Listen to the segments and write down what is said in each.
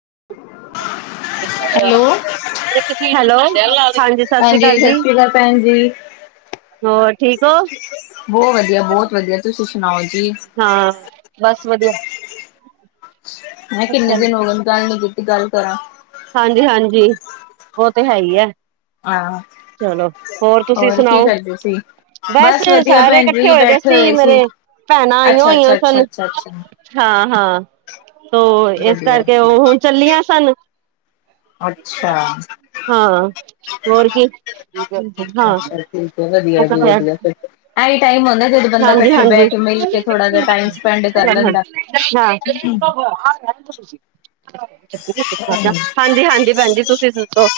[unintelligible] Hello [unintelligible] hello ਹਾਂਜੀ ਸਤਿ ਸ੍ਰੀ ਅਕਾਲ ਜੀ। ਸ਼੍ਰੀ ਅਕਾਲ ਭੈਣ ਜੀ ਹੋਰ ਠੀਕ ਹੋ? ਬਹੁਤ ਵਧੀਆ ਬਹੁਤ ਵਧੀਆ ਤੁਸੀਂ ਸੁਣਾਓ ਜੀ ਹਾਂ ਬਸ ਵਧੀਆ। ਮੈਂ ਕਿਹਾ ਕਿੰਨੇ ਚਲ ਦਿਨ ਹੋ ਗ ਗੱਲ ਨ ਕੀਤੀ ਗੱਲ ਕਰਾਂ। ਹਾਂਜੀ ਹਾਂਜੀ ਉਹ ਤੇ ਹੈ ਹੀ ਹੈ। ਹਾਂ ਚਲੋ ਹੋਰ ਤੁਸੀਂ ਕੀ ਸੁਣਾਓ? ਕਰਦੇ ਸੀ ਬਸ ਵਧੀਆ ਸਾਰੇ ਭੈਣ ਇਕੱਠੇ ਜੀ ਹੋਏ ਦੇ ਬੈਠੇ ਸੀ ਮੇਰੇ ਭੈਣਾਂ ਆਈਆਂ ਅੱਛਾ ਅੱਛਾ ਹੋਈਆਂ ਸਨ ਅੱਛਾ ਅੱਛਾ ਅੱਛਾ ਹਾਂ। ਹਾਂ ਤੋਂ ਇਸ ਵਧੀਆ ਕਰਕੇ ਉਹ ਵਧੀਆ ਹੁਣ ਚਲੀਆਂ ਸਨ। ਅੱਛਾ। ਹਾਂ ਹੋਰ ਕੀ ਹਾਂ ਅੱਛਾ [unintelligible] ਐਹੀ ਟਾਈਮ ਹੁੰਦਾ ਜਦੋਂ ਬੰਦਾ ਇਕੱਠੇ ਹਾਂਜੀ-ਹਾਂਜੀ ਬਹਿ ਹਾਂ। ਕੇ ਮਿਲ ਕੇ ਤੁਸੀਂ ਥੋੜਾ ਜਿਹਾ ਟਾਈਮ ਸਪੈਂਡ ਕਰ ਲੈਂਦਾ ਹਾਂਜੀ-ਹਾਂਜੀ ਭੈਣਜੀ ਤੁਸੀਂ ਦੱਸੋ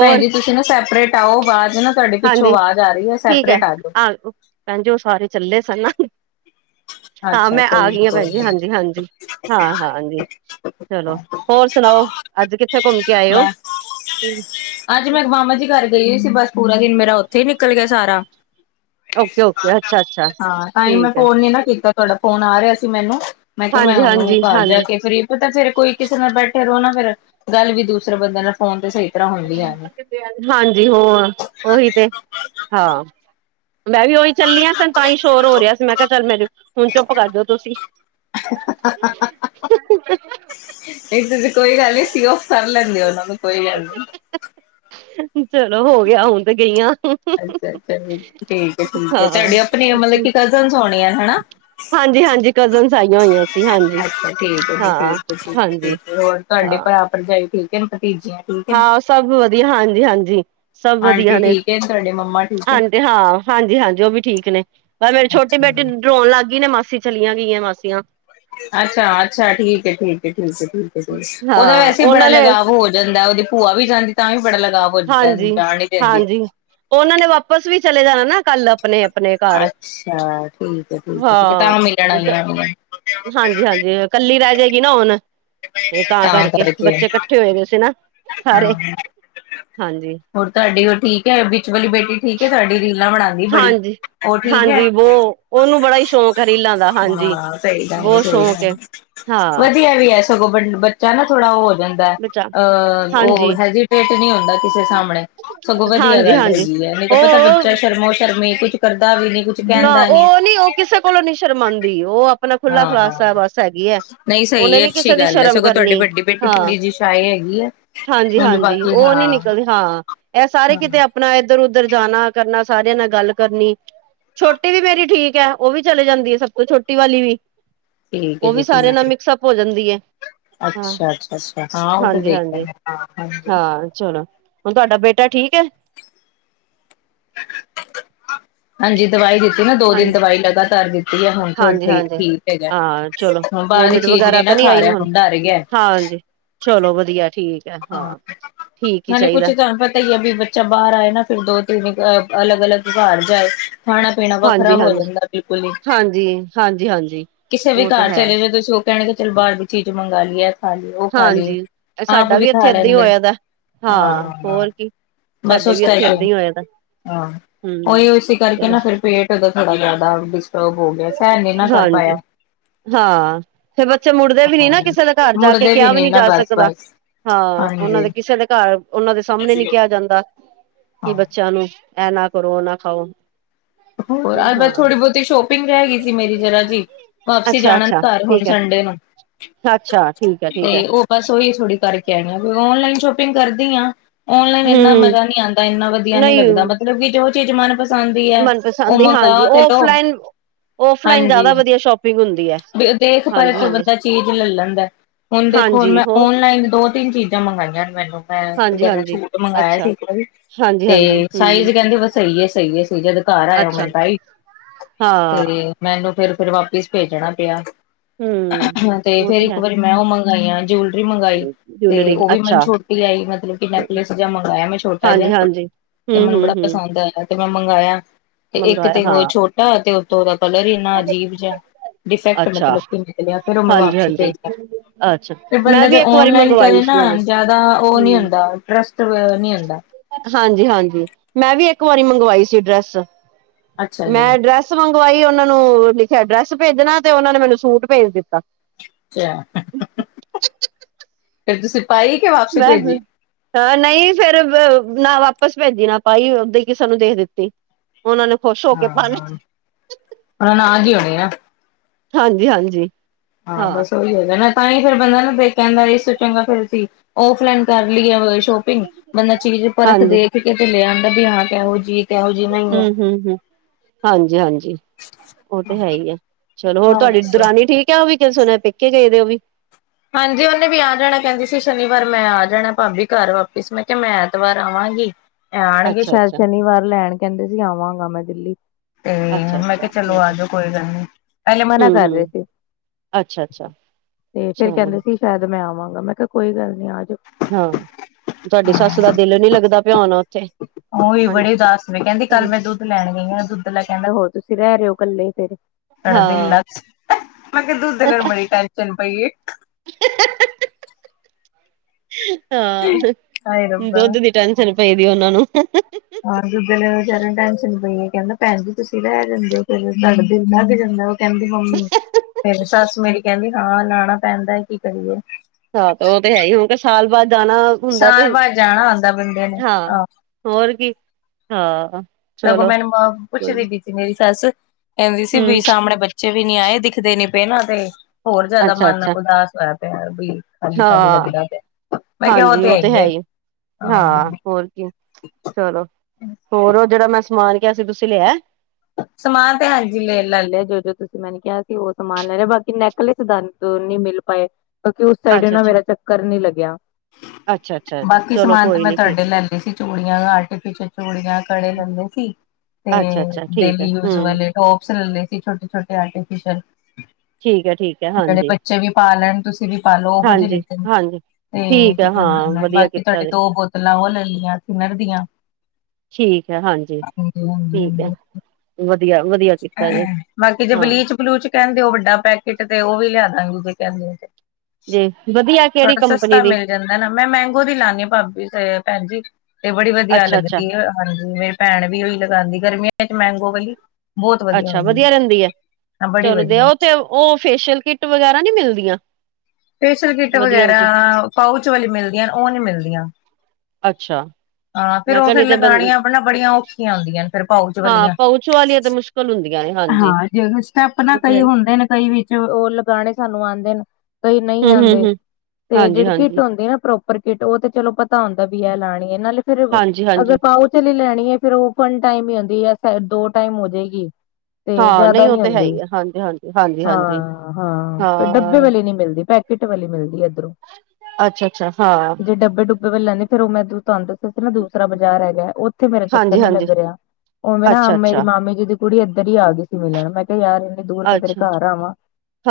ਭੈਣ ਜੀ ਤੁਸੀਂ ਨਾ ਸੈਪਰੇਟ ਆਓ ਆਵਾਜ਼ ਨਾ ਤੁਹਾਡੇ ਪਿੱਛੋਂ ਹਾਂਜੀ ਆਵਾਜ਼ ਆ ਰਹੀ ਠੀਕ ਹੈ ਸੈਪਰੇਟ ਜਾਓ ਆ ਭੈਣਜੀ ਓ ਸਾਰੇ ਚੱਲੇ ਸਨ ਹਾਂ ਅੱਛਾ ਮੈਂ ਕੋਈ ਆ ਨੀ ਗਈ ਹਾਂ ਭੈਣ ਕੋਈ ਜ ਨੀ ਹਾਂਜੀ-ਹਾਂਜੀ। ਹਾਂ ਹਾਂਜੀ ਚਲੋ ਹੋਰ ਸੁਨਾਓ ਅੱਜ ਕਿੱਥੇ ਘੁੰਮ ਕੇ ਆਏ ਹੋ? ਮੈਂ ਅੱਜ ਮੈਂ ਮਾਮਾ ਜੀ ਘਰ ਗਈ ਸੀ ਬਸ ਪੂਰਾ ਦਿਨ ਮੇਰਾ ਉੱਥੇ ਹੀ ਨਿਕਲ ਗਿਆ ਸਾਰਾ। ਓਕੇ ਓਕੇ ਅੱਛਾ ਅੱਛਾ ਹਾਂ ਤਾਂ ਹੀ ਮੈਂ ਠੀਕ ਹੈ ਫੋਨ ਨੀ ਨਾ ਕੀਤਾ ਤੁਹਾਡਾ ਫੋਨ ਆ ਰਿਹਾ ਸੀ ਮੈਨੂੰ। ਮੈਂ ਕਿਹਾ ਮੈਂ ਹਾਂਜੀ ਉਹਨੂੰ ਹਾਂਜੀ ਘਰ ਜਾ ਹਾਂਜੀ ਕੇ ਫਰੀ ਪਤਾ ਫੇਰ ਕੋਈ ਕਿਸੇ ਨਾਲ ਬੈਠੇ ਰਹੋ ਨਾ ਫੇਰ ਗੱਲ ਵੀ ਦੂਸਰੇ ਬੰਦ ਨਾਲ ਫੋਨ ਤੇ ਸਹੀ ਤਰ੍ਹਾਂ ਹੁੰਦੀ ਆ ਨੀ। ਹਾਂਜੀ ਹੋਰ ਉਹੀ ਤੇ ਹਾਂ। ਮੈਂ ਵੀ ਓਹੀ ਚੱਲੀ ਆ ਸਨ ਤਾਂ ਹੀ ਸ਼ੋਰ ਹੋ ਰਿਹਾ ਸੀ ਮੈਂ ਕਿਹਾ ਚੱਲ ਮੇਰੇ ਹੁਨ ਚੁੱਪ ਕਰ ਜੋ ਤੁਸੀਂ। ਇਧਰ ਦੀ ਕੋਈ ਗੱਲ ਨੀ ਸੀ ਉਹ ਕਰ ਲੈਂਦੇ ਆ ਉਹਨਾਂ ਨੂੰ ਕੋਈ ਗੱਲ ਨੀ ਚਲੋ ਹੋ ਗਿਆ ਹੁਣ ਤੇ ਗਈਆਂ ਅੱਛਾ, ਅੱਛਾ, ਠੀਕ ਹੈ, ਠੀਕ ਹਾਂ ਤੁਹਾਡੇ ਆਪਣੇ ਮਤਲਬ ਕਿ ਕਜਨਜ਼ ਹੋਣੀਆ ਆ ਹੈ ਨਾ। ਹਾਂਜੀ ਹਾਂਜੀ ਕਜ਼ਨਸ ਆਈਆਂ ਹੋਈਆਂ ਸੀ ਹਾਂਜੀ ਅੱਛਾ, ਠੀਕ ਹੈ ਜੀ, ਹਾਂ ਠੀਕ ਹੈ ਹਾਂਜੀ ਠੀਕ ਹੋਰ ਤੁਹਾਡੇ ਹਾਂ ਭਰਾ? ਭਰਜਾਈ ਠੀਕ। ਹੈ ਭਤੀਜੀਆਂ ਠੀਕ ਹੈ। ਹਾਂ ਸਭ ਵਧੀਆ ਹਾਂਜੀ-ਹਾਂਜੀ। ਸਭ ਆਂਟੀ ਵਧੀਆ ਨੇ ਠੀਕ ਏ ਸਾਡੇ ਹਾਂਜੀ ਹਾਂ ਹਾਂਜੀ ਹਾਂਜੀ ਉਹ ਵੀ ਠੀਕ ਨੇ ਪਰ ਮੇਰੇ ਛੋਟੇ ਬੇਟੀੇ ਅੱਛਾ ਡਰੋਨ ਲੱਗ ਗਈ ਨੇ ਮਾਸ ਸੀ ਚੱਲੀਆਂ ਗਈਆਂ ਮਾਸੀਆਂ। ਅੱਛਾ-ਅੱਛਾ ਠੀਕ ਐ, ਠੀਕ ਐ, ਠੀਕ ਐ, ਠੀਕ ਐ, ਠੀਕ ਉਹਦਾ ਹਾਂ ਵੈਸੇ ਹੀ ਬੜਾ ਉਹਨਾਂ ਨੇ ਲਗਾਵ ਹੋ ਜਾਂਦਾ ਓਦੀ ਭੂਆ ਵੀ ਜਾਂਦੀ ਤਾਂ ਵੀ ਬੜਾ ਲੱਗ ਹਾਂਜੀ-ਹਾਂਜੀ ਉਹਨਾਂ ਨੇ ਵਾਪਿਸ ਵੀ ਚਲੇ ਜਾਣਾ ਨਾ ਕੱਲ ਅਪਨੇ ਆਪਨੇ ਘਰ, ਅੱਛਾ ਠੀਕ ਹੈ ਠੀਕ ਹੈ ਠੀਕ ਹੈ ਹਾਂ ਤਾਂ ਮਿਲਣ ਆਈਆਂ ਹੋਈਆਂ ਹਾਂਜੀ-ਹਾਂਜੀ। ਕੱਲੀ ਰਹ ਜਾਏਗੀ ਨਾ ਹੁਣ ਤੇ ਤਾਂ ਕਰਕੇ ਬੱਚੇ ਕੱਠੇ ਹੋਏ ਗਏ ਸੀ ਨਾ। ਸਾਰੇ ਹਾਂ ਹੋਰ ਤੁਹਾਡੀ ਉਹ ਠੀਕ ਹੈ ਵਿਚ ਵਾਲੀ ਬੇਟੀ ਠੀਕ ਹੈ ਤੁਹਾਡੀ ਰੀਲਾ ਬਣਾ ਹਾਂਜੀ-ਹਾਂਜੀ ਬਹੁ ਉਹਨੂੰ ਬੜਾ ਹੀ ਸ਼ੌਕ ਹੈ ਰੀਲਾ ਦਾ ਹਾਂਜੀ ਹਾਂ ਸਹੀ ਗੱਲ ਬਹੁਤ ਸ਼ੌ ਹੁਕੇ ਹਾਂ। ਕਹਿ ਸਗੋ ਬ ਬੱਚਾ ਨਾ ਥੋੜਾ ਉਹ ਹੋ ਜਾਂਦਾ ਬਚਾ ਅਹ ਉਹ ਹਾਂਜੀ ਹੈਜੀਟੇਟ ਨੀ ਹੁੰਦਾ ਕਿਸੇ ਸਾਮਣੇ ਸਗੋਂ ਵਧੀਆ ਗੱਲ ਹਾਂਜੀ-ਹਾਂਜੀ ਹੈਗੀ ਹੈ ਨੀ ਤਾਂ ਪਤਾ ਬੱਚਾ ਉਹ ਸ਼ਰਮੋ ਸ਼ਰਮੀ ਕੁਝ ਕਰ ਨਾ ਉਹ ਨੀ ਉਹ ਕਿਸੇ ਕੋਲੋਂ ਨੀ ਸ਼ਰਮਾਉਂਦੀ ਉਹ ਆਪਨਾ ਖੁੱਲਾ ਹਾਂ ਖ਼ਲਾਸਾ ਬਸ ਹੈਗੀ ਹੈ ਨਹੀਂ ਸਹੀ ਉਹਨੇ ਹੈ ਨੀ ਅੱਛੀ ਕਿਸੇ ਦੀ ਗੱਲ ਹੈ ਸ਼ਰਮ ਸਗੋਂ ਤੁਹਾਡੀ ਕਰਨੀ ਵੱਡੀ ਬੇਟੀ ਹਾਂ। ਥੋੜ੍ਹੀ ਜਿਹੀ ਸ਼ਾਏ ਹੈਗੀ ਹੈ ਹੁਣ ਹਾਂਜੀ-ਹਾਂਜੀ ਬਾਕੀ ਹਾਂ ਉਹ ਨੀ ਨਿਕਲ ਹਾਂ। ਇਹ ਸਾਰੇ ਹਾਂ ਕਿਤੇ ਆਪਣਾ ਇੱਧਰ ਉਧਰ ਜਾਣਾ ਕਰਨਾ ਸਾਰਿਆਂ ਨਾਲ ਗੱਲ ਕਰਨੀ ਛੋਟੀ ਵੀ ਮੇਰੀ ਠੀਕ ਉਹ ਵੀ ਚਲੇ ਜਾਂਦੀ ਹੈ ਸਭ ਕੋਲ ਛੋਟੀ ਵਾਲੀ ਵੀ। ਠੀਕ ਹੈ ਉਹ ਜੀ ਵੀ ਸਾਰਿਆਂ ਠੀਕ ਨਾਲ ਹੈ ਮਿਕਸਅਪ ਹੋ ਜਾਂਦੀ ਹੈ। ਅੱਛਾ ਅੱਛਾ ਅੱਛਾ ਹਾਂ ਉਹ ਤੇ ਦੇਖਿਆ ਹਾਂਜੀ-ਹਾਂਜੀ ਮੈਂ ਹਾਂ ਹਾਂਜੀ ਹਾਂ ਚਲੋ ਹੁਣ ਤੁਹਾਡਾ ਬੇਟਾ ਠੀ ਠੀਕ ਹੈ। [unintelligible] ਹਾਂਜੀ ਦਵਾਈ ਦਿ ਨਾ ਦੋ ਦਿਨ ਦਵਾਈ ਲਗਾਤਾਰ ਦਿੱਤੀ ਹੈ ਹੁਣ ਥੋੜਾ ਹਾਂਜੀ-ਹਾਂਜੀ-ਹਾਂਜੀ ਠੀਕ ਹੈਗਾ ਹਾਂ ਚਲੋ ਹੁਣ ਬਾਰ ਦੀ ਵੋਮਿਟ ਚੀਜ਼ ਨੀ ਵਗੈਰਾ ਨਾ ਤਾਂ ਨੀ ਖਾ ਆਈ ਨਾ ਰਿਹਾ ਹੁਣ ਡਰ ਗਿਆ। ਹਾਂਜੀ ਚਲੋ ਵਧੀਆ ਠੀਕ ਹੈ ਹਾਂ ਠੀਕ ਹੀ ਹਾਂ ਹੇ ਕੁਛ ਚਾਹੀਦਾ ਤੁਹਾਨੂੰ ਪਤਾ ਹੀ ਆ ਵੀ ਬੱਚਾ ਬਾਹਰ ਆਏ ਨਾ ਫਿਰ ਦੋ ਤਿੰਨ ਅਲਗ-ਅਲਗ ਘਰ ਜਾਏ। ਖਾਣਾ ਪੀਣਾ ਵੱਖਰਾ ਹਾਂਜੀ ਹੋ ਹਾਂਜੀ ਜਾਂਦਾ ਬਿਲਕੁਲ ਹੀ। ਹਾਂਜੀ ਹਾਂਜੀ ਹਾਂਜੀ ਕਿਸੇ ਵੀ ਉਹ ਤੇ ਘਰ ਹੈ ਚਲੇ ਜਾ ਤੁਸੀਂ ਉਹ ਕਹਿਣਗੇ ਚਲੋ ਬਾਹਰ ਦੀ ਚੀਜ਼ ਮੰਗਵਾ ਲਈਏ। ਹਾਂ ਖਾ ਲਈ, ਉਹ ਖਾ ਲਈ, ਹਾਂਜੀ ਆਪ ਸਾਡਾ ਵੀ ਹਾਂ ਇੱਥੇ ਖਾ ਏਦਾਂ ਹੀ ਲੈਂਦੇ ਹੋਇਆ ਦਾ ਹਾਂ। ਹੋਰ ਕੀ ਬਸ ਸਾਡੇ ਉਸ ਵੀ ਇੱਥੇ ਕਰਕੇ ਏਦਾਂ ਹੀ ਹੋਇਆ ਦਾ ਹਾਂ ਹਮ ਓਹੀ ਉਸ ਕਰਕੇ ਚਲੋ ਨਾ ਫਿਰ ਪੇਟ ਥੋੜ੍ਹਾ ਜਿਆਦਾ ਡਿਸਟਰਬ ਹੋ ਗਿਆ ਸਹਿਣ ਨਹੀਂ ਨਾ ਕਰ ਪਾਇਆ। ਹਾਂਜੀ ਹਾਂ ਫ ਬੱਚੇ ਮੁੜਦੇ ਵੀ ਨੀ ਨਾ ਹਾਂਜੀ ਕਿਸੇ ਦੇ ਘਰ ਜਾ ਕੇ ਮੁੜਦੇ ਕਿਹਾ ਵੀ ਨੇ ਨਹੀਂ ਨਾ ਜਾ ਬਸ ਸਕਦਾ। ਬਸ ਹਾਂ ਉਹਨਾਂ ਹਾਂਜੀ ਦੇ ਕਿਸੇ ਦੇ ਘਰ ਉਹਨਾਂ ਦੇ ਸਾਹਮਣੇ ਨੀ ਕਿਹਾ ਜਾਂਦਾ ਹਾਂ ਕਿ ਬੱਚਿਆਂ ਨੂੰ। ਇਹ ਨਾ ਕਰੋ ਉਹ ਨਾ ਖਾਓ। ਹੋਰ ਮੈਂ ਹਾਂ ਥੋੜੀ ਬਹੁਤੀ ਸ਼ੋਪਿੰਗ। ਰਹਿ ਗਈ ਸੀ ਮੇਰੀ ਜਰਾ ਜੀ ਵਾਪਸੀ ਅੱਛਾ ਜਾਣ ਅੱਛਾ ਘਰ ਹੁਣ ਠੀਕ ਹੈ ਸੰਡੇ ਨੂੰ। ਅੱਛਾ ਠੀਕ ਹੈ ਠੀਕ ਹੈ ਤੇ ਉਹ ਬਸ ਓਹੀ ਥੋੜ੍ਹੀ ਕਰਕੇ ਆਈ ਆ ਓਨਲਾਈਨ ਸ਼ੋਪਿੰਗ ਕਰਦੀ ਹਾਂ। ਓਨਲਾਈਨ ਇਨਾ ਹਮ ਮਜ਼ਾ ਨਹੀਂ ਆਉਂਦਾ ਇੰਨਾ ਵਧੀਆ ਨੀ ਨਹੀਂ ਲੱਗਦਾ ਮਤਲਬ ਕਿ ਜੋ ਚੀਜ਼ ਮਨ ਪਸੰਦ ਦੀ ਹੈ। ਮਨਪਸੰਦ ਉਹ ਦੀ ਮੰਗਾ ਹਾਂਜੀ ਤੇ ਲਓ। ਔਫਲਾਈਨ ਔਫਲਾਈਨ ਹਾਂਜੀ ਜ਼ਿਆਦਾ ਵਧੀਆ ਸ਼ੋਪਿੰਗ ਹੁੰਦੀ ਹੈ ਦੇਖ ਭਾਲ ਹਾਂਜੀ ਕੇ ਹਾਂਜੀ ਬੰਦਾ ਚੀਜ਼ ਲੈ ਲੈਂਦਾ। ਹੁਣ ਦੇਖੋ ਹੁਣ ਹਾਂਜੀ ਮੈਂ ਹੋਰ ਓਨਲਾਈਨ ਦੋ ਤਿੰਨ ਚੀਜ਼ਾਂ ਮੰਗਾਈਆਂ ਮੈਨੂੰ ਮੈਂ ਕੀ ਹਾਂਜੀ ਕਹਿੰਦਾ ਹਾਂਜੀ ਸੂਟ ਮੰਗਵਾਇਆ ਸੀ ਅੱਛਾ ਇੱਕ। ਹਾਂਜੀ ਹਾਂਜੀ ਤੇ ਹਮ ਸਾਈਜ਼ ਕਹਿੰਦੀ ਬਸ ਸਹੀ ਸਹੀ ਹੈ ਸਹੀ ਹੈ ਘਰ ਆਇਆ ਅੱਛਾ ਹਾਂ ਤੇ ਮੈਨੂੰ ਟਾਇਟ ਫਿਰ ਵਾਪਿਸ ਭੇਜਣਾ ਪਿਆ, ਹਮ ਤੇ ਉਹ ਫੇਰ ਤਾਂ ਇੱਕ ਹੈ ਵਾਰੀ ਮੈਂ ਉਹ ਮੰਗਈਆਂ ਜੂ ਮੰਗਵਾਾਈ ਤੇ ਜੂਲਰੀ ਉਹ ਵੀ ਮੈਨੂੰ ਅੱਛਾ ਛੋਟੀ ਆਈ ਮਤਲਬ ਕਿ ਨੈਕਲਸ ਜਿਹਾ ਮੰਗਵਾਇਆ ਮੈਂ ਛੋਟਾ ਹਾਂਜੀ ਜਿਹਾ। ਹਾਂਜੀ ਤੇ ਹਮ ਮੈਨੂੰ ਹਮ ਬੜਾ ਹਮ ਪਸੰਦ ਆਇਆ ਤੇ ਮੈਂ ਮੰਗਾਇਆ ਤੇ ਇੱਕ ਮੰਗਵਾਇਆ ਤੇ ਉਹ ਹਾਂ ਛੋਟਾ ਤੇ ਉਤੋਂ। ਕਲਰ ਇੰਨਾ ਅਜੀਬ ਜਿਹਾ। ਡਿਫੈਕਟ ਅੱਛਾ ਮਤਲਬ ਕਿ ਨਿਕਲਆ ਫਿਰ ਉਹ ਮੈਂ ਹਾਂਜੀ ਵਾਪਸ ਹਾਂਜੀ ਭੇਜਿਆ। ਅੱਛਾ ਫਿਰ ਮੈਂ ਬੰਦਾ ਵੀ ਜੇ ਇੱਕ ਵਾਰੀ ਓਨਲਾਈਨ ਮੰਗਵਾਈ ਕਰੇ ਸੀ ਨਾ ਜਿਆਦਾ ਉਹ ਨੀ ਹਮ ਹੁੰਦਾ ਟਰਸਟ ਵਗੈਰਾ ਨਹੀਂ ਹੁੰਦਾ। ਹਾਂਜੀ -ਹਾਂਜੀ ਮੈਂ ਵੀ ਇੱਕ ਵਾਰੀ ਮੰਗਵਾਈ ਸੀ ਡਰੈੱਸ। ਅੱਛਾ ਮੈਂ ਜੀ ਡਰੈਸ ਮੰਗਵਾਈ ਉਹਨਾਂ ਨੂੰ ਲਿਖਿਆ ਡਰੈਸ ਭੇਜਣਾ ਤੇ ਉਹਨਾਂ ਨੇ ਮੈਨੂੰ ਸੂਟ ਭੇਜ ਦਿੱਤਾ। ਇਹ ਫਿਰ ਤੁਸੀਂ। ਪਾਈ ਕੇ ਵਾਪਸੀ ਮੈਂ ਭੇਜੀ ਹਾਂ ਨਹੀਂ ਫੇਰ। ਨਾ ਵਾਪਿਸ ਭੇਜੀ ਨਾ ਭਾਈ ਉਦਾਂ ਹੀ ਕਿਸੇ ਨੂੰ ਦੇ ਦਿੱਤੀ। ਉਹਨਾਂ ਨੇ ਖ਼ੁਸ਼ ਹੋ ਕੇ ਪਾ ਹਾਂ ਉਹਨਾਂ ਨਾਲ ਆ ਗਈ ਲਿਆ। ਹੋਣੀ ਨਾ ਹਾਂਜੀ -ਹਾਂਜੀ ਹਾਂ ਬਸ ਓਹੀ ਹੈਗਾ ਨਾ ਤਾਂ ਹੀ ਫਿਰ ਬੰਦਾ ਨਾ ਕਹਿੰਦਾ ਸੋਚਾਂਗਾ ਫਿਰ ਅਸੀਂ ੳਫਲਾਈਨ ਕਰ। ਲਿਆ ਸ਼ੋਪਿੰਗ ਬੰਦਾ ਚੀਜ਼ ਪਰਖ ਹਾਂਜੀ ਦੇਖ ਕੇ ਤੇ ਲੈ ਆਉਦਾ ਵੀ ਹਾਂ ਕਿਹੋ ਜਿਹੀ ਕਿਹੋ ਜਿਹੀ ਨਹੀਂ ਹੈ। ਹਮ -ਹਮ -ਹਾਂਜੀ ਹਾਂਜੀ ਉਹ ਤੇ ਹੈ ਹੀ ਹੈ ਚਲੋ ਹੋਰ ਤੁਹਾਡੀ ਦਰਾਨੀ ਠੀਕ ਹੈ ਉਹ ਵੀ। ਸੁਣਿਆ ਪੇਕੇ ਗਏ ਦੇ ਉਹ ਵੀ। ਹਾਂਜੀ ਉਹਨੇ ਵੀ ਆ ਜਾਣਾ ਕਹਿੰਦੀ ਸੀ ਸ਼ਨੀਵਾਰ ਮੈਂ ਆ ਜਾਣਾ ਭਾਬੀ ਘਰ ਵਾਪਿਸ ਮੈਂ ਕਿਹਾ ਮੈਂ ਐਤਵਾਰ ਆਵਾਂਗੀ। ਆਉਣਗੇ ਅੱਛਾ ਸ਼ਾਇਦ ਅੱਛਾ ਸ਼ਨੀਵਾਰ ਲੈਣ ਕਹਿੰਦੇ ਸੀ ਆਵਾਂਗਾ ਮੈਂ ਦਿੱਲੀ। ਤੇ ਅੱਛਾ ਮੈਂ ਅੱਛਾ ਕਿਹਾ ਚਲੋ ਠੀਕ ਆ ਹੈ ਜਾਓ ਕੋਈ ਗੱਲ ਨੀ ਪਹਿਲੇ ਮਨਾ ਹੂੰ ਕਰ ਰਹੇ ਹੂੰ ਸੀ। ਅੱਛਾ -ਅੱਛਾ ਫਿਰ ਚਲੋ ਕਹਿੰਦੇ ਸੀ ਸ਼ਾਇਦ ਮੈਂ ਆਵਾਂਗਾ ਮੈਂ ਕਿਹਾ ਕੋਈ ਗੱਲ ਨੀ ਆ ਜਾਓ। ਹਾਂ ਤੁਹਾਡੀ ਸੱਸ ਦਾ ਦਿਲ ਨੀ ਲੱਗਦਾ ਪਿਆ ਹੁਣ ਉਥੇ। ਉਹੀ ਬੜੇ ਉਦਾਸ ਨੇ ਕਹਿੰਦੀ ਕੱਲ ਮੈਂ ਦੁੱਧ ਲੈਣ ਗਈ ਹਾਂ ਦੁੱਧ ਲੈ ਕੇ ਆਂਦਾ ਹੋਰ ਤੁਸੀਂ। ਰਹਿ ਰਹੇ ਹੋ ਕੱਲੇ ਫਿਰ ਤੁਹਾਡਾ ਦਿਲ ਹਾਂ ਲੱਗ ਮੈਂ ਕਿਹਾ ਦੁਧ ਦੀ ਬੜੀ ਟੈਂਨਸ਼ਨ ਪਈ ਏ। [unintelligible] ਹਾਂ ਹਾਏ ਰੱਬਾ। ਦੁੱਧ ਦੀ ਟੈਂਨਸ਼ਨ ਪਈ ਦੀ ਉਹਨਾਂ ਨੂੰ। ਹਾਂ ਦੂਜੇ ਨੇ ਵਿਚਾਰੇ ਨੂੰ ਟੈਨਸ਼ਨ ਪਈ ਹੈ ਕਹਿੰਦਾ ਭੈਣ ਜੀ ਤੁਸੀਂ ਰਹਿ ਜਾਂਦੇ ਹੋ ਫਿਰ ਤੁਹਾਡਾ ਦਿਲ ਲੱਗ ਜਾਂਦਾ। ਉਹ ਕਹਿੰਦੀ ਮੰਮੀ ਫਿਰ ਸੱਸ ਮੇਰੀ ਕਹਿੰਦੀ ਹਾਂ ਲਾਉਣਾ ਪੈਂਦਾ ਹੈ ਕੀ ਕਰੀਏ। ਹਾਂ ਤੇ ਉਹ ਤੇ ਹੈ ਹੀ ਹੁਣ ਸਾਲ ਬਾਅਦ ਜਾਣਾ ਹੁੰਦਾ ਤੇ ਸਾਲ ਬਾਅਦ ਜਾਣਾ ਹੁੰਦਾ ਬੰਦੇ ਨੇ ਹਾਂ ਆਹ ਹੋਰ ਕੀ ਹਾਂ। ਸਗੋਂ ਚਲੋ ਮੈਨੂੰ ਮਾ ਪੁੱਛ ਰਹੀ ਸੀ ਮੇਰੀ ਸੱਸ। ਕਹਿੰਦੀ ਸੀ ਵੀ ਹੂੰ ਸਾਹਮਣੇ ਬੱਚੇ ਵੀ ਨੀ ਆਏ ਦਿਖਦੇ ਨੀ ਪਏ ਨਾ ਤੇ ਹੋਰ ਜ਼ਿਆਦਾ ਅੱਛਾ ਮਨ ਅੱਛਾ ਉਦਾਸ ਹੋਇਆ ਪਿਆ ਖਾਲੀ ਖਾਲੀ ਹਾਂ ਲੱਗਦਾ ਤੇ ਮੈਂ ਕਿਹਾ ਉਹ ਹਾਂਜੀ ਤੇ ਆਈ ਹੈ ਆ ਹੀ ਹਾਂ ਹੋਰ ਕੀ ਚਲੋ ਹੋਰ ਉਹ ਜਿਹੜਾ ਮੈਂ ਸਮਾਨ ਕਿਆ ਸੀਂ ਤੁਸੀਂ ਲਿਆ ਮੈੇ ਕਿਹਾ ਸੀ ਉਹ ਸਮਾਨ ਲੈ ਰ ਬਾਕੀ ਨੈਕਲਸ ਦੰਦ ਨੀ ਮਿਲ ਪਾਏ ਕਿਉਂਕਿ ਉਸ ਸਾਈਡ ਅੱਛਾ ਨਾ ਅੱਛਾ ਮੇਰਾ ਚੱਕਰ ਨਹੀਂ ਲਗਿਆ ਅੱਛਾ ਅੱਛਾ ਬਾਕੀ ਚਲੋ ਸਮਾਨ ਤੇ ਕੋਈ ਮੈਂ ਨੀ ਠੀਕ ਤੁਹਾਡੇ ਹੈ ਲੈਂਦੀ ਸੀ ਚੂੜੀਆਂ ਆਰਟੀਫਿਸ਼ਅਲ ਚੂੜੀਆਂ ਕੜੇ ਲੈਂਦੇ ਸੀ ਤੇ ਅੱਛਾ ਅੱਛਾ ਠੀਕ ਹੈ ਡੇਲੀ ਯੂਜ ਹੂੰ ਵਾਲੇ ਟੋਪਸ ਲੈਂ ਲਯੇ ਸੀ ਛੋਟ ਛੋਟੇ ਆਰਟੀਫੀਸ਼ਲ ਠੀਕ ਹੈ ਠੀਕ ਹੈ ਜਿਹੜੇ ਹਾਂਜੀ ਬੱਚੇ ਵੀ ਪਾਲਣ ਪਾ ਲੋ ਉਹੋ ਜਿਹੇ ਹਾਂਜੀ ਲਦੇ ਤੇ ਹਾਂਜੀ ਠੀਕ ਹੈ ਕੀ ਹਾਂ ਕਹਿੰਦੇ ਹਨ ਵਧੀਆ ਬਾਕੀ ਕੀਤਾ ਤੁਹਾਡੇ ਜੇ ਦੋ ਬੋਤਲਾਂ ਉਹ ਲੈਦੇ ਨਰ ਦੀਆਂ ਠੀਕ ਹੈ ਹਾਂਜੀ ਠੀਕ ਹੈ [unintelligible] ਵਧੀਆ ਵਧੀਆ ਕੀਤਾ ਜੇ ਬਾਕੀ ਜੇ ਹਾਂ ਬਲੀਚ ਬਲੂਚ ਕਹਿੰਦੇ ਹੋ ਵੱਡਾ ਪੈਕੇਟ ਤੇ ਉਹ ਵੀ ਲਿਆਦਾ [unintelligible] ਜੀ ਵਧੀਆ ਕਿਹੜੀ ਥੋੜਾ ਕੰਪਨੀ ਸਸਤਾ ਦੀ ਮਿਲ ਜਾਂਦਾ ਨਾ ਮੈਂ ਮਹਿੰਗੋ ਦੀ ਲਾਦੀ ਹਾਂ ਭਾਬੀ ਭੈਣ ਜੀ ਏ ਬੜੀ ਵਧੀਆ ਅੱਛਾ-ਅੱਛਾ, ਲੱਗਦੀ ਐ। ਹਾਂਜੀ, ਮੇਰੀ ਭੈਣ ਵੀ ਉਹੀ ਲਗਾਂਦੀ ਏ ਗਰਮੀਆਂ ਚ ਮਹਿੰ ਅੱਛਾ, ਵਧੀਆ ਰਹਿੰਦੀ ਐ। ਹਾਂ ਬੜੀ ਚਲੋ ਵਧੀਆ। ਦਿਓ ਉਹ ਫੇਸ਼ੀਅਲ ਕਿਟ। ਕਿਟ ਵਗੈਰਾ ਨਹੀਂ ਮਿਲਦੀਆਂ? ਫੇਸ਼ਲ ਕਿੱਟ ਵਧੀਆ ਵਗੈਰਾ, ਵਿੱਚ ਪਾਊਚ ਵਾਲੀ ਮਿਲਦੀਆਂ। ਉਹ ਨਹੀਂ ਮਿਲਦੀਆਂ। ਅੱਛਾ। ਹਾਂ, ਫੇਰ ਮੈਂ ਉਹ ਕਿਹਾ ਫੇਰ ਨਹੀਂ ਤੇ ਬੰ ਲਗਾਣੀਆਂ ਆਪਣਾ ਬੜੀਆਂ ਔਖੀਆਂ ਹੁੰਦੀਆਂ ਨੇ ਫੇਰ ਪਾਉਚ ਹਾਂ ਵਾਲ਼ੀਆਂ। ਪਾਊਚ ਵਾਲੀਆਂ ਤੇ ਮੁਸ਼ਕਿਲ ਹੁੰਦੀਆਂ ਨੇ ਹਾਂਜੀ ਹਾਂ, ਜੇ ਉਹ ਸਟੈਪ ਨਾ ਉਹ ਤੇ ਕਈ ਹੈ ਹੀ ਹੁੰਦੇ ਨੇ ਕਈ ਵਿੱਚ ਉਹ ਲਗਾਣੇ ਸਾਨੂੰ ਆਉਂਦੇ ਨੇ। ਕਈ ਨਹੀਂ ਆਂਦੇ ਹੂੰ-ਹੂੰ-ਹੂੰ ਤੇ ਜਿਹੜੀ ਕਿੱਟ ਹਾਂਜੀ-ਹਾਂਜੀ। ਹੁੰਦੀ ਨਾ ਪ੍ਰੋਪਰ ਕਿੱਟ ਉਹ ਤੇ ਚਲੋ ਪਤਾ ਹੁੰਦਾ ਵੀ ਇਹ ਲਾਣੀ ਐ। ਨਾਲੇ ਫੇਰ ਅਗਰ ਹਾਂਜੀ-ਹਾਂਜੀ ਪਾਓਚ ਆਲੀ ਲੈਣੀ ਹੈ ਫੇਰ ਉਹ ਵਣ ਟਾਈਮ ਹੀ [unintelligible] ਦੋ ਟਾਈਮ ਹੋਜੇਗੀ। ਤੇ ਹਾਂ ਜ਼ਿਆਦਾ ਨਹੀਂ ਉਹ ਨੀ ਤੇ ਹੈ ਹੁੰਦੀ। ਹੀ ਹੈ ਹਾਂਜੀ-ਹਾਂਜੀ, ਹਾਂਜੀ-ਹਾਂਜੀ ਹਾਂ, ਹਾਂ। ਫ ਡੱਬੇ ਹਾਂ ਵਾਲੀ ਨੀ ਮਿਲਦੀ। ਪੈਕੇਟ ਵਾਲੀ ਮਿਲਦੀ ਐ ਇਧਰੋਂ। ਅੱਛਾ-ਅੱਛਾ ਹਾਂ ਜੇ ਡੱਬੇ ਡੁੱਬੇ ਵੇ ਲਾਂ ਨੇ ਫੇਰ ਉਹ ਮੈਂ ਦ ਨਾ ਦੂਸਰਾ ਬਾਜ਼ਾਰ ਹੈਗਾ। ਉੱਥੇ ਮੇਰਾ ਚੱਕਰ ਨੀ ਹਾਂਜੀ-ਹਾਂਜੀ ਲੱਗ ਰਿਹਾ ਉਹਵੇਂ ਨਾ ਮੇਰੀ ਅੱਛਾ-ਅੱਛਾ, ਮਾਮੀ ਜੀਦੀ ਕੁੜੀ ਇੱਧਰ ਹੀ ਆ ਗਈ ਸੀ ਮਿਲਣ। ਮੈਂ ਕਿਹਾ ਯਾਰ ਦੂਰ ਮੈਂ ਤੇਰੇ ਅੱਛਾ-ਅੱਛਾ ਘਰ ਆਵਾਂ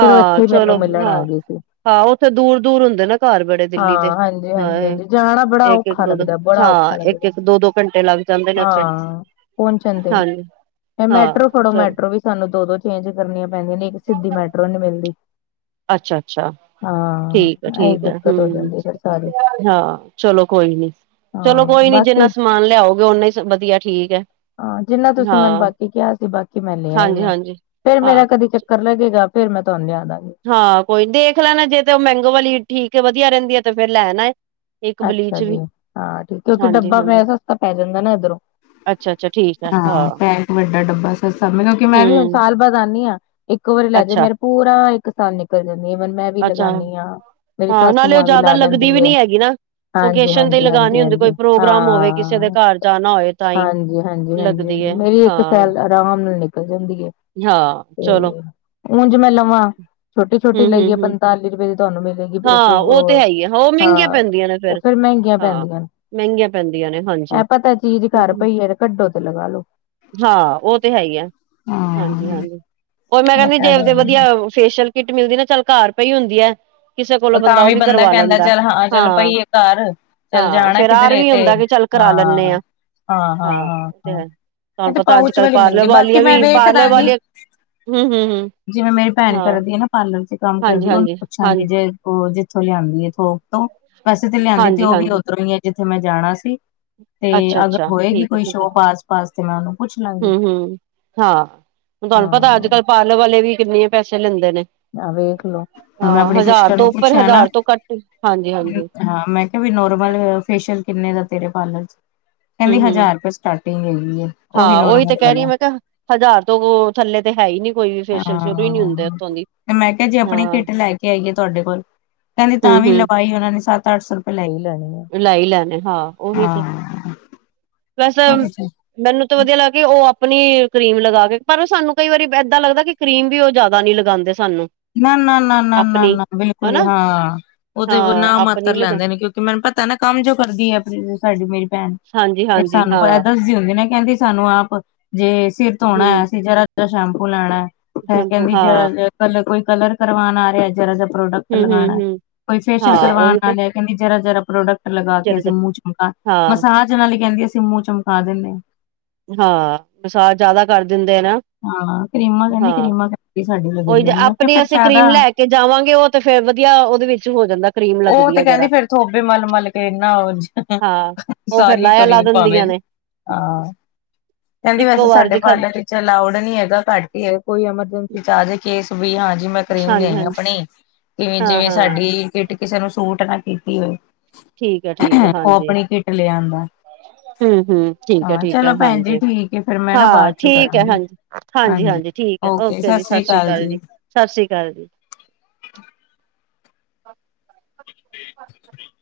ਫੇਰ ਉਹ ਇੱਥੇ ਹੀ ਮੈਨੂੰ ਚਲੋ ਮਿਲਣ ਆ ਹਾਂ ਗਏ ਸੀ। ਹਾਂ ਉੱਥੇ ਦੂਰ-ਦੂਰ ਹੁੰਦੇ ਨਾ ਘਰ ਬੜੇ ਦਿੱਲੀ ਤੇ ਹਾਂ, ਹਾਂਜੀ, ਹਾਂਜੀ, ਹਾਂ ਹਾਂਜੀ। ਜਾਣਾ ਬੜਾ ਇੱਕ ਇੱਕ ਔਖਾ ਦੋ ਦੋ ਲੱਗਦਾ। ਬੜਾ ਹਾਂ ਔਖਾ ਔਖਾ ਇੱਕ ਲੱਗਦਾ। ਇੱਕ ਦੋ ਦੋ ਘੰਟੇ ਲੱਗ ਜਾਂਦੇ ਨੇ ਉੱਥੇ ਹਾਂ, ਪਹੁੰਚਣ ਦੇਈ। ਹਾਂਜੀ ਇਹ ਮੈਟਰੋ ਹਾਂ ਫੜੋ ਚਲੋ ਮੈਟਰੋ ਵੀ ਸਾਨੂੰ ਦੋ ਦੋ ਚੇਂਜ ਕਰਨੀਆਂ ਪੈਂਦੀਆਂ ਨੇ ਇੱਕ ਸਿੱਧੀ ਮੈਟਰੋ ਨੀ ਮਿਲਦੀ। ਅੱਛਾ, ਅੱਛਾ। ਹਾਂ ਠੀਕ ਐ। ਇਹ ਠੀਕ ਐ। ਦਿੱਕਤ ਹੋ ਹੂੰ, ਜਾਂਦੀ ਫਿਰ ਸਾਰੀ ਹਾਂ ਚਲੋ ਕੋਈ ਨੀ। ਚਲੋ ਹਾਂ ਕੋਈ ਨੀ ਜਿੰਨਾ ਬਾਕੀ ਸਮਾਨ ਲਿਆਓਗੇ ਓਨਾ ਈ ਵਧੀਆ। ਠੀਕ ਐ। ਹਾਂ, ਜਿੰਨਾ ਤੁਸੀਂ ਮੈਨੂੰ ਬਾਕੀ ਕਿਹਾ ਸੀ ਬਾਕੀ ਮੈਂ ਲੇ ਆਈ ਹਾਂਜੀ ਹਾਂ। ਹਾਂਜੀ ਫੇਰ ਮੇਰਾ ਹਾਂ ਕਦੇ ਚੱਕਰ ਲੱਗੇ। ਫੇਰ ਮੈਂ ਤੁਹਾਨਂਦੀਆ। ਹਾਂ, ਕੋਈ ਦੇਖ ਲੈਣਾ ਜੇ ਤੇ ਉਹ ਮੈਂਗੋ ਵਾਲੀ। ਠੀਕ ਵਧੀਆ ਰਹਿੰਦੀ ਹੈ ਤੇ ਫੇਰ ਲੈ ਨਾ। ਅੱਛਾ ਜੀ, ਹਾਂ ਠੀਕ। ਕਿਉਂਕਿ ਹਾਂਜੀ ਡੱਬਾ ਹਾਂਜੀ ਸਸਤਾ ਪੈ ਜਾਂਦਾ ਨਾ ਇੱਧਰੋਂ। ਅੱਛਾ ਅੱਛਾ ਠੀਕ ਹੈ ਹਾਂ ਪੈ ਇੱਕ ਵੱਡਾ ਡੱਬਾ ਸ ਮਤਲਬ ਮੈਂ ਵੀ ਹੁਣ ਹਮ ਸਾਲ ਬਾਅਦ ਆਦੀ ਹਾਂ। ਇੱਕੋ ਵਾਰੀ ਲੈਜੇ ਅੱਛਾ ਮੇਰਾ ਪੂਰਾ ਇੱਕ ਸਾਲ ਨਿਕਲ ਜਾਂਦੀ ਵਨ ਮੈਂ ਵੀ ਅੱਛਾ ਲਗਾਦੀ ਹਾਂ। ਮੇਰੀ ਹਾਂ ਸਾਸੂ ਨਾਲੇ ਉਹ ਮਾਂ ਵੀ ਜ਼ਿਆਦਾ ਲਾ ਲੱਗਦੀ ਲੈਂਦੀ ਵੀ ਏ। ਨੀ ਹੈਗੀ ਨਾ। ਹਾਂਜੀ, ਓਕੇਸ਼ਨ ਤੇ ਹਾਂਜੀ, ਹਾਂਜੀ, ਲਗਾਣੀ ਹੁੰਦੀ ਕੋਈ ਹਾਂਜੀ। ਪ੍ਰੋਗਰਾਮ ਹੋਵੇ ਕਿਸੇ ਦੇ ਹਾਂ, ਘਰ ਜਾਣਾ ਹੋਏ ਤਾਂ ਹੀ ਹਾਂਜੀ, ਹਾਂਜੀ, ਹਾਂਜੀ। ਹਾਂਜੀ, ਲੱਗਦੀ ਹਾਂਜੀ। ਹੈ। ਮੇਰੀ ਇੱਕ ਹਾਂ, ਸਾਲ ਆਰਾਮ ਨਾਲ ਨਿਕਲ ਜਾਂਦੀ ਏ। ਹਾਂ, ਚਲੋ। ਉਂਜ ਮੈਂ ਲਵਾਂ ਛੋਟੀ ਛੋਟੀ ਹੂੰ, ਹੂੰ, ਲਈਏ ਹੂੰ ਪੰਤਾਲੀ ਰੁਪਏ ਤੁਹਾਨੂੰ ਮਿਲੇਗੀ ਵੀ ਇੱਕ ਹਾਂ ਤੇ ਉਹ ਹੈ ਹੀ ਹੈ ਉਹ ਮਹਿੰਗੀਆਂ ਹਾਂ ਪੈਂਦੀਆਂ ਨੇ ਉਹ ਫੇਰ ਮਹਿੰਗੀਆਂ ਹਾਂ। ਪੈਂਦੀਆਂ ਨੇ। ਮਹਿੰਗੀਆਂ ਪੈਂਦੀਆਂ ਨੇ ਹਾਂਜੀ ਇਹ ਪਤਾ ਚੀਜ਼ ਕਰ ਪਈ ਹੈ ਤੇ ਕੱਢੋ ਤੇ ਲਗਾਾਲੋ। ਹਾਂ, ਉਹ ਤੇ ਹੈ ਈ ਆ। ਹਾਂਜੀ, ਹਾਂ, ਹਾਂਜੀ। ਉਹ ਮੈਂ ਇਹ ਕਹਿੰਦੀ ਤਾਂ ਜੇ ਗੱਲ ਏ ਵਧੀਆ ਫੇਸ਼ੀਅਲ ਕਿੱਟ ਮਿਲਦੀ ਨਾ ਚੱਲ ਘਰ ਪਈ ਹੁੰਦੀ ਐ। ਤਾਂ ਵੀ ਬੰਦਾ ਕਹਿੰਦਾ ਚੱਲ ਹਾਂ ਚੱਲ ਪਾਈ ਏ ਘਰ। ਚੱਲ ਹਾਂ ਜਾਣਾ ਫੇਰ ਆਰ ਕਿਧਰੇ ਵੀ ਤੇ। ਹੁੰਦਾ ਕਿ ਚੱਲ ਕਰਾ ਲੈਂਦੇ ਹਾਂ ਹਾਂ ਹਾਂ ਹਾਂ ਉਹ ਤੇ ਹਾਂ। ਹੈ ਇਹ ਤੁਹਾਨੂੰ ਤੇ ਪਤਾ ਅੱਜ ਪਾਉਚ ਕੱਲ੍ਹ ਵਾਲੀ ਮਿਲਦੀ। ਪਾਰਲਰ ਬਾਕੀ ਵਾਲੀਆਂ ਮੈਂ ਵੀ ਵੇਖ ਪਾਰਲਰ ਦਾਂਗੀ। ਵਾਲੀਆਂ ਹੂੰ ਹੂੰ ਹੂੰ ਜਿਵੇਂ ਮੇਰੀ ਭੈਣ ਹਾਂ ਕਰਦੀ ਐ ਨਾ ਪਾਰਲਰ ਚ ਕੰਮ ਹਾਂਜੀ ਕਰਦੀ ਉਹਨੂੰ ਹਾਂਜੀ ਹਾਂ ਪੁੱਛਾਂਗੇ ਜੇ ਉਹ ਜਿੱਥੋਂ ਲਿਆਂਦੀ ਥੋਕ ਤੋਂ ਵੈਸੇ ਤੇ ਲਿਆਂਦੀ ਤੇ ਹਾਂਜੀ ਉਹ ਵੀ ਹਾਂਜੀ ਓਧਰੋਂ ਹੀ ਹੈ ਜਿੱਥੇ ਮੈਂ ਜਾਣਾ ਸੀ। ਤੇ ਅੱਛਾ ਅਗਰ ਅੱਛਾ ਹੋਏਗੀ ਠੀਕ ਹੈ ਕੋਈ ਠੀਕ ਹੈ ਸ਼ੋਪ ਆਸ-ਪਾਸ ਤੇ ਮੈਂ ਉਹਨੂੰ ਪੁੱਛ ਲਾਂਗੀ। ਹੂੰ ਹੂੰ ਹਾਂ, ਹੁਣ ਤੁਹਾਨੂੰ ਪਤਾ ਅੱਜ ਹਾਂ ਕੱਲ੍ਹ ਪਾਰਲਰ ਵਾਲੇ ਵੀ ਕਿੰਨੇ ਪੈਸੇ ਲੈਂਦੇ ਨੇ। ਆ ਵੇਖਲੋ ਹੁਣ ਮੈਂ ਹਾਂ ਆਪਣੀ ਹਜ਼ਾਰ ਸਿਸਟਰ ਤੋਂ ਨੂੰ ਉੱਪਰ ਪੁੱਛਿਆ ਨਾ। ਹਜ਼ਾਰ ਤੋਂ ਘੱਟ ਹਾਂਜੀ ਹਾਂਜੀ ਹਾਂ, ਮੈਂ ਕਿਹਾ ਵੀ। ਨੋਰਮਲ ਫੇਸ਼ੀਅਲ ਕਿੰਨੇ ਦਾ ਤੇਰੇ ਪਾਰਲਰ ਚ? ਹੂੰ, ਕਹਿੰਦੀ ਹੂੰ। ਹਜ਼ਾਰ ਰੁਪਏ ਸਟਾਰਟਿੰਗ ਹੈਗੀ ਹੈ ਉਹ ਵੀ ਹਾਂ ਉਹੀ ਨੋਰਮਲ ਤੇ ਕਹਿ ਰਹੀ ਐ ਵਾਲਾ ਮੈਂ ਕਿਹਾ ਹਜ਼ਾਰ ਤੋਂ ਥੱਲੇ। ਪਹਿਲੇ ਤੇ ਹੈ ਹੀ ਨਹੀਂ ਕੋਈ ਫੇਸੀਅਲ ਸ਼ੁਰੂ ਹੀ ਨੀ ਹੁੰਦੇ ਹਾਂ ਉੱਥੋ ਦੀ। ਤੇ ਮੈਂ ਕਿਹਾ ਜੇ ਆਪਣੀ ਹਾਂ ਕਿੱਟ ਲੈ ਕੇ ਆਈਏ ਤੁਹਾਡੇ ਕੋਲ। ਕਹਿੰਦੀ ਤਾਂ ਵੀ ਲਵਾਈ ਉਹਨਾਂ ਨੇ ਸੱਤ ਅੱਠ ਸੌ ਰੁਪਏ ਲੈ ਹੀ ਲੈਣੀ ਹੈ ਲਾਈ ਲੈਣੇ। ਹਾਂ, ਉਹ ਵੀ ਤੇ। ਹਾਂ ਵੈਸੇ ਮੈਨੂੰ ਤਾਂ ਵਧੀਆ ਲੱਗ ਗਈ ਉਹ ਆਪਣੀ ਕਰੀਮ ਲਗਾ ਕੇ ਪਰ ਸਾਨੂੰ ਕਈ ਵਾਰੀ ਇਦਾਂ ਲੱਗਦਾ ਕਿ ਕਰੀਮ ਵੀ ਉਹ ਜਿਆਦਾ ਨਹੀਂ ਲਗ ਨਾ ਨਾ ਨਾ ਬਿਲਕੁਲ ਹਨਾ ਹਾਂ ਹਾਂ ਉਥੇ ਗੁਨਾਹ ਆਪਣੀ ਮਾਤਰ ਲਗਾ ਲਾਂਦੇ ਨੇ ਕਿਉਂਕਿ ਮੈਨੂੰ ਪਤਾ ਨਾ ਕੰਮ ਜੋ ਕਰਦੀ ਹ ਸਾਡੀ ਹਾਂਜੀ ਹਾਂਜੀ ਸਾਨੂੰ ਹਾਂ ਪਤਾ ਤੁਸੀਂ ਹੁੰਦੇ ਨੇ ਕਹਿੰਦੀ ਸਾਨੂੰ ਆਪ ਜੇ ਸਿਰ ਤੋਂ ਹਮ ਆਉਣਾ ਸੀ ਜਰਾ ਸ਼ਾਮੂ ਲੈਣਾ ਇਹ ਸ਼ੈਂਪੂ ਕਹਿੰਦੀ ਹਾਂ ਕੋਈ ਕਲਰ ਕਰਵਾਉਣ ਆ ਰਿਹਾ ਪ੍ਰੋਡਕਟ ਹਮ ਲਗਾਣਾ ਹਮ ਹਮ ਕੋਈ ਫੇਸਿਆਲ ਹਾਂ ਉਹੀ ਕਰਵਾਣਾ ਤੇ [unintelligible] ਪ੍ਰੋਡਕਟ ਲਗਾ ਕੇ ਅਸੀਂ ਜਿਹੜੇ ਮੂੰਹ ਚ ਮਕਾ ਹਾਂ ਮਸਾਜ ਨਾਲ ਹੀ ਕਹਿੰਦੀ ਅਸੀਂ ਮੂੰਹ ਚਮਕਾ ਦਿਨੇ ਆ ਹਾਂ ਜਿਆਦਾ ਕਰ ਦਿੰਦੇ ਨਾ ਹਾਂ ਕਰੀਮ ਐਨੀ ਕਰੀਮ ਸਾਡੀ ਲਗਦੀਆਂ ਨੇ ਕਿਹਾ ਫਿਰ ਸਕਰੀਨ ਫਾਇਦਾ ਲੈ ਕੇ ਜਾਵਾਂਗੇ ਉਹ ਤੇ ਫਿਰ ਵਧੀਆ ਉਹਦੇ ਵਿੱਚ ਹੋ ਜਾਂਦਾ ਕਰੀਮ ਉਹ ਲੱਗਦੀ ਤੇ ਹੈ ਕਹਿੰਦੀ ਜਰਾ ਫਿਰ ਥੋਪੇ ਮਲ ਮਲ ਕੇ ਨਾ ਹਾਂ ਉਹ ਫੇਰ ਸਾਰੀਆਂ ਲਾਇਆ ਲਾ ਦਿੰਦੀਆਂ ਨੇ [unintelligible] ਹਾਂ ਕਹਿੰਦੀ ਬਸ ਇੱਕੋ ਵਾਰ ਸਾਡੇ ਚ ਬਾਲਾਂ ਖਤ ਤੇ ਅਲਾਉਡ ਨਹੀਂ ਹੈਗਾ ਘੱਟ ਕੋਈ ਐਮਰਜੰਸੀ ਵੀ ਹਾਂ ਜੀ ਮੈਂ ਕਰੀਮ ਹਾਂਜੀ ਲਿਆਈ ਹਾਂਜੀ ਆਪਣੀ ਇਵੇਂ ਹਾਂ ਜਿਵੇਂ ਹਾਂ ਸਾਡੀ ਕਿਟ ਕਿਸੇ ਨੂੰ ਸੂਟ ਨਾ ਕੀਤੀ ਠੀਕ ਆ ਠੀਕ ਆ ਉਹ ਹਾਂਜੀ ਆਪਣੀ ਕਿਟ ਲਿਆਂਦਾ ਹੂੰ ਹੂੰ ਠੀਕ ਆ ਹਾਂ ਠੀਕ ਚਲੋ ਆ ਭੈਣ ਜੀ ਹਾਂਜੀ ਠੀਕ ਹੈ ਫਿਰ ਮੈਂ ਨਾ ਹਾਂ ਬਾਅਦ ਚੋਂ ਠੀਕ ਆ ਕਰਾਂਗੀ ਹਾਂਜੀ ਠੀਕ ਆ ਓਕੇ ਜੀ ਸਤਿ ਸ਼੍ਰੀ ਅਕਾਲ ਜੀ ਸਤਿ ਸ਼੍ਰੀ ਅਕਾਲ [unintelligible] ਹ ਕੋਈ ਆਵਾਜ਼ ਨਹੀਂ ਹੈ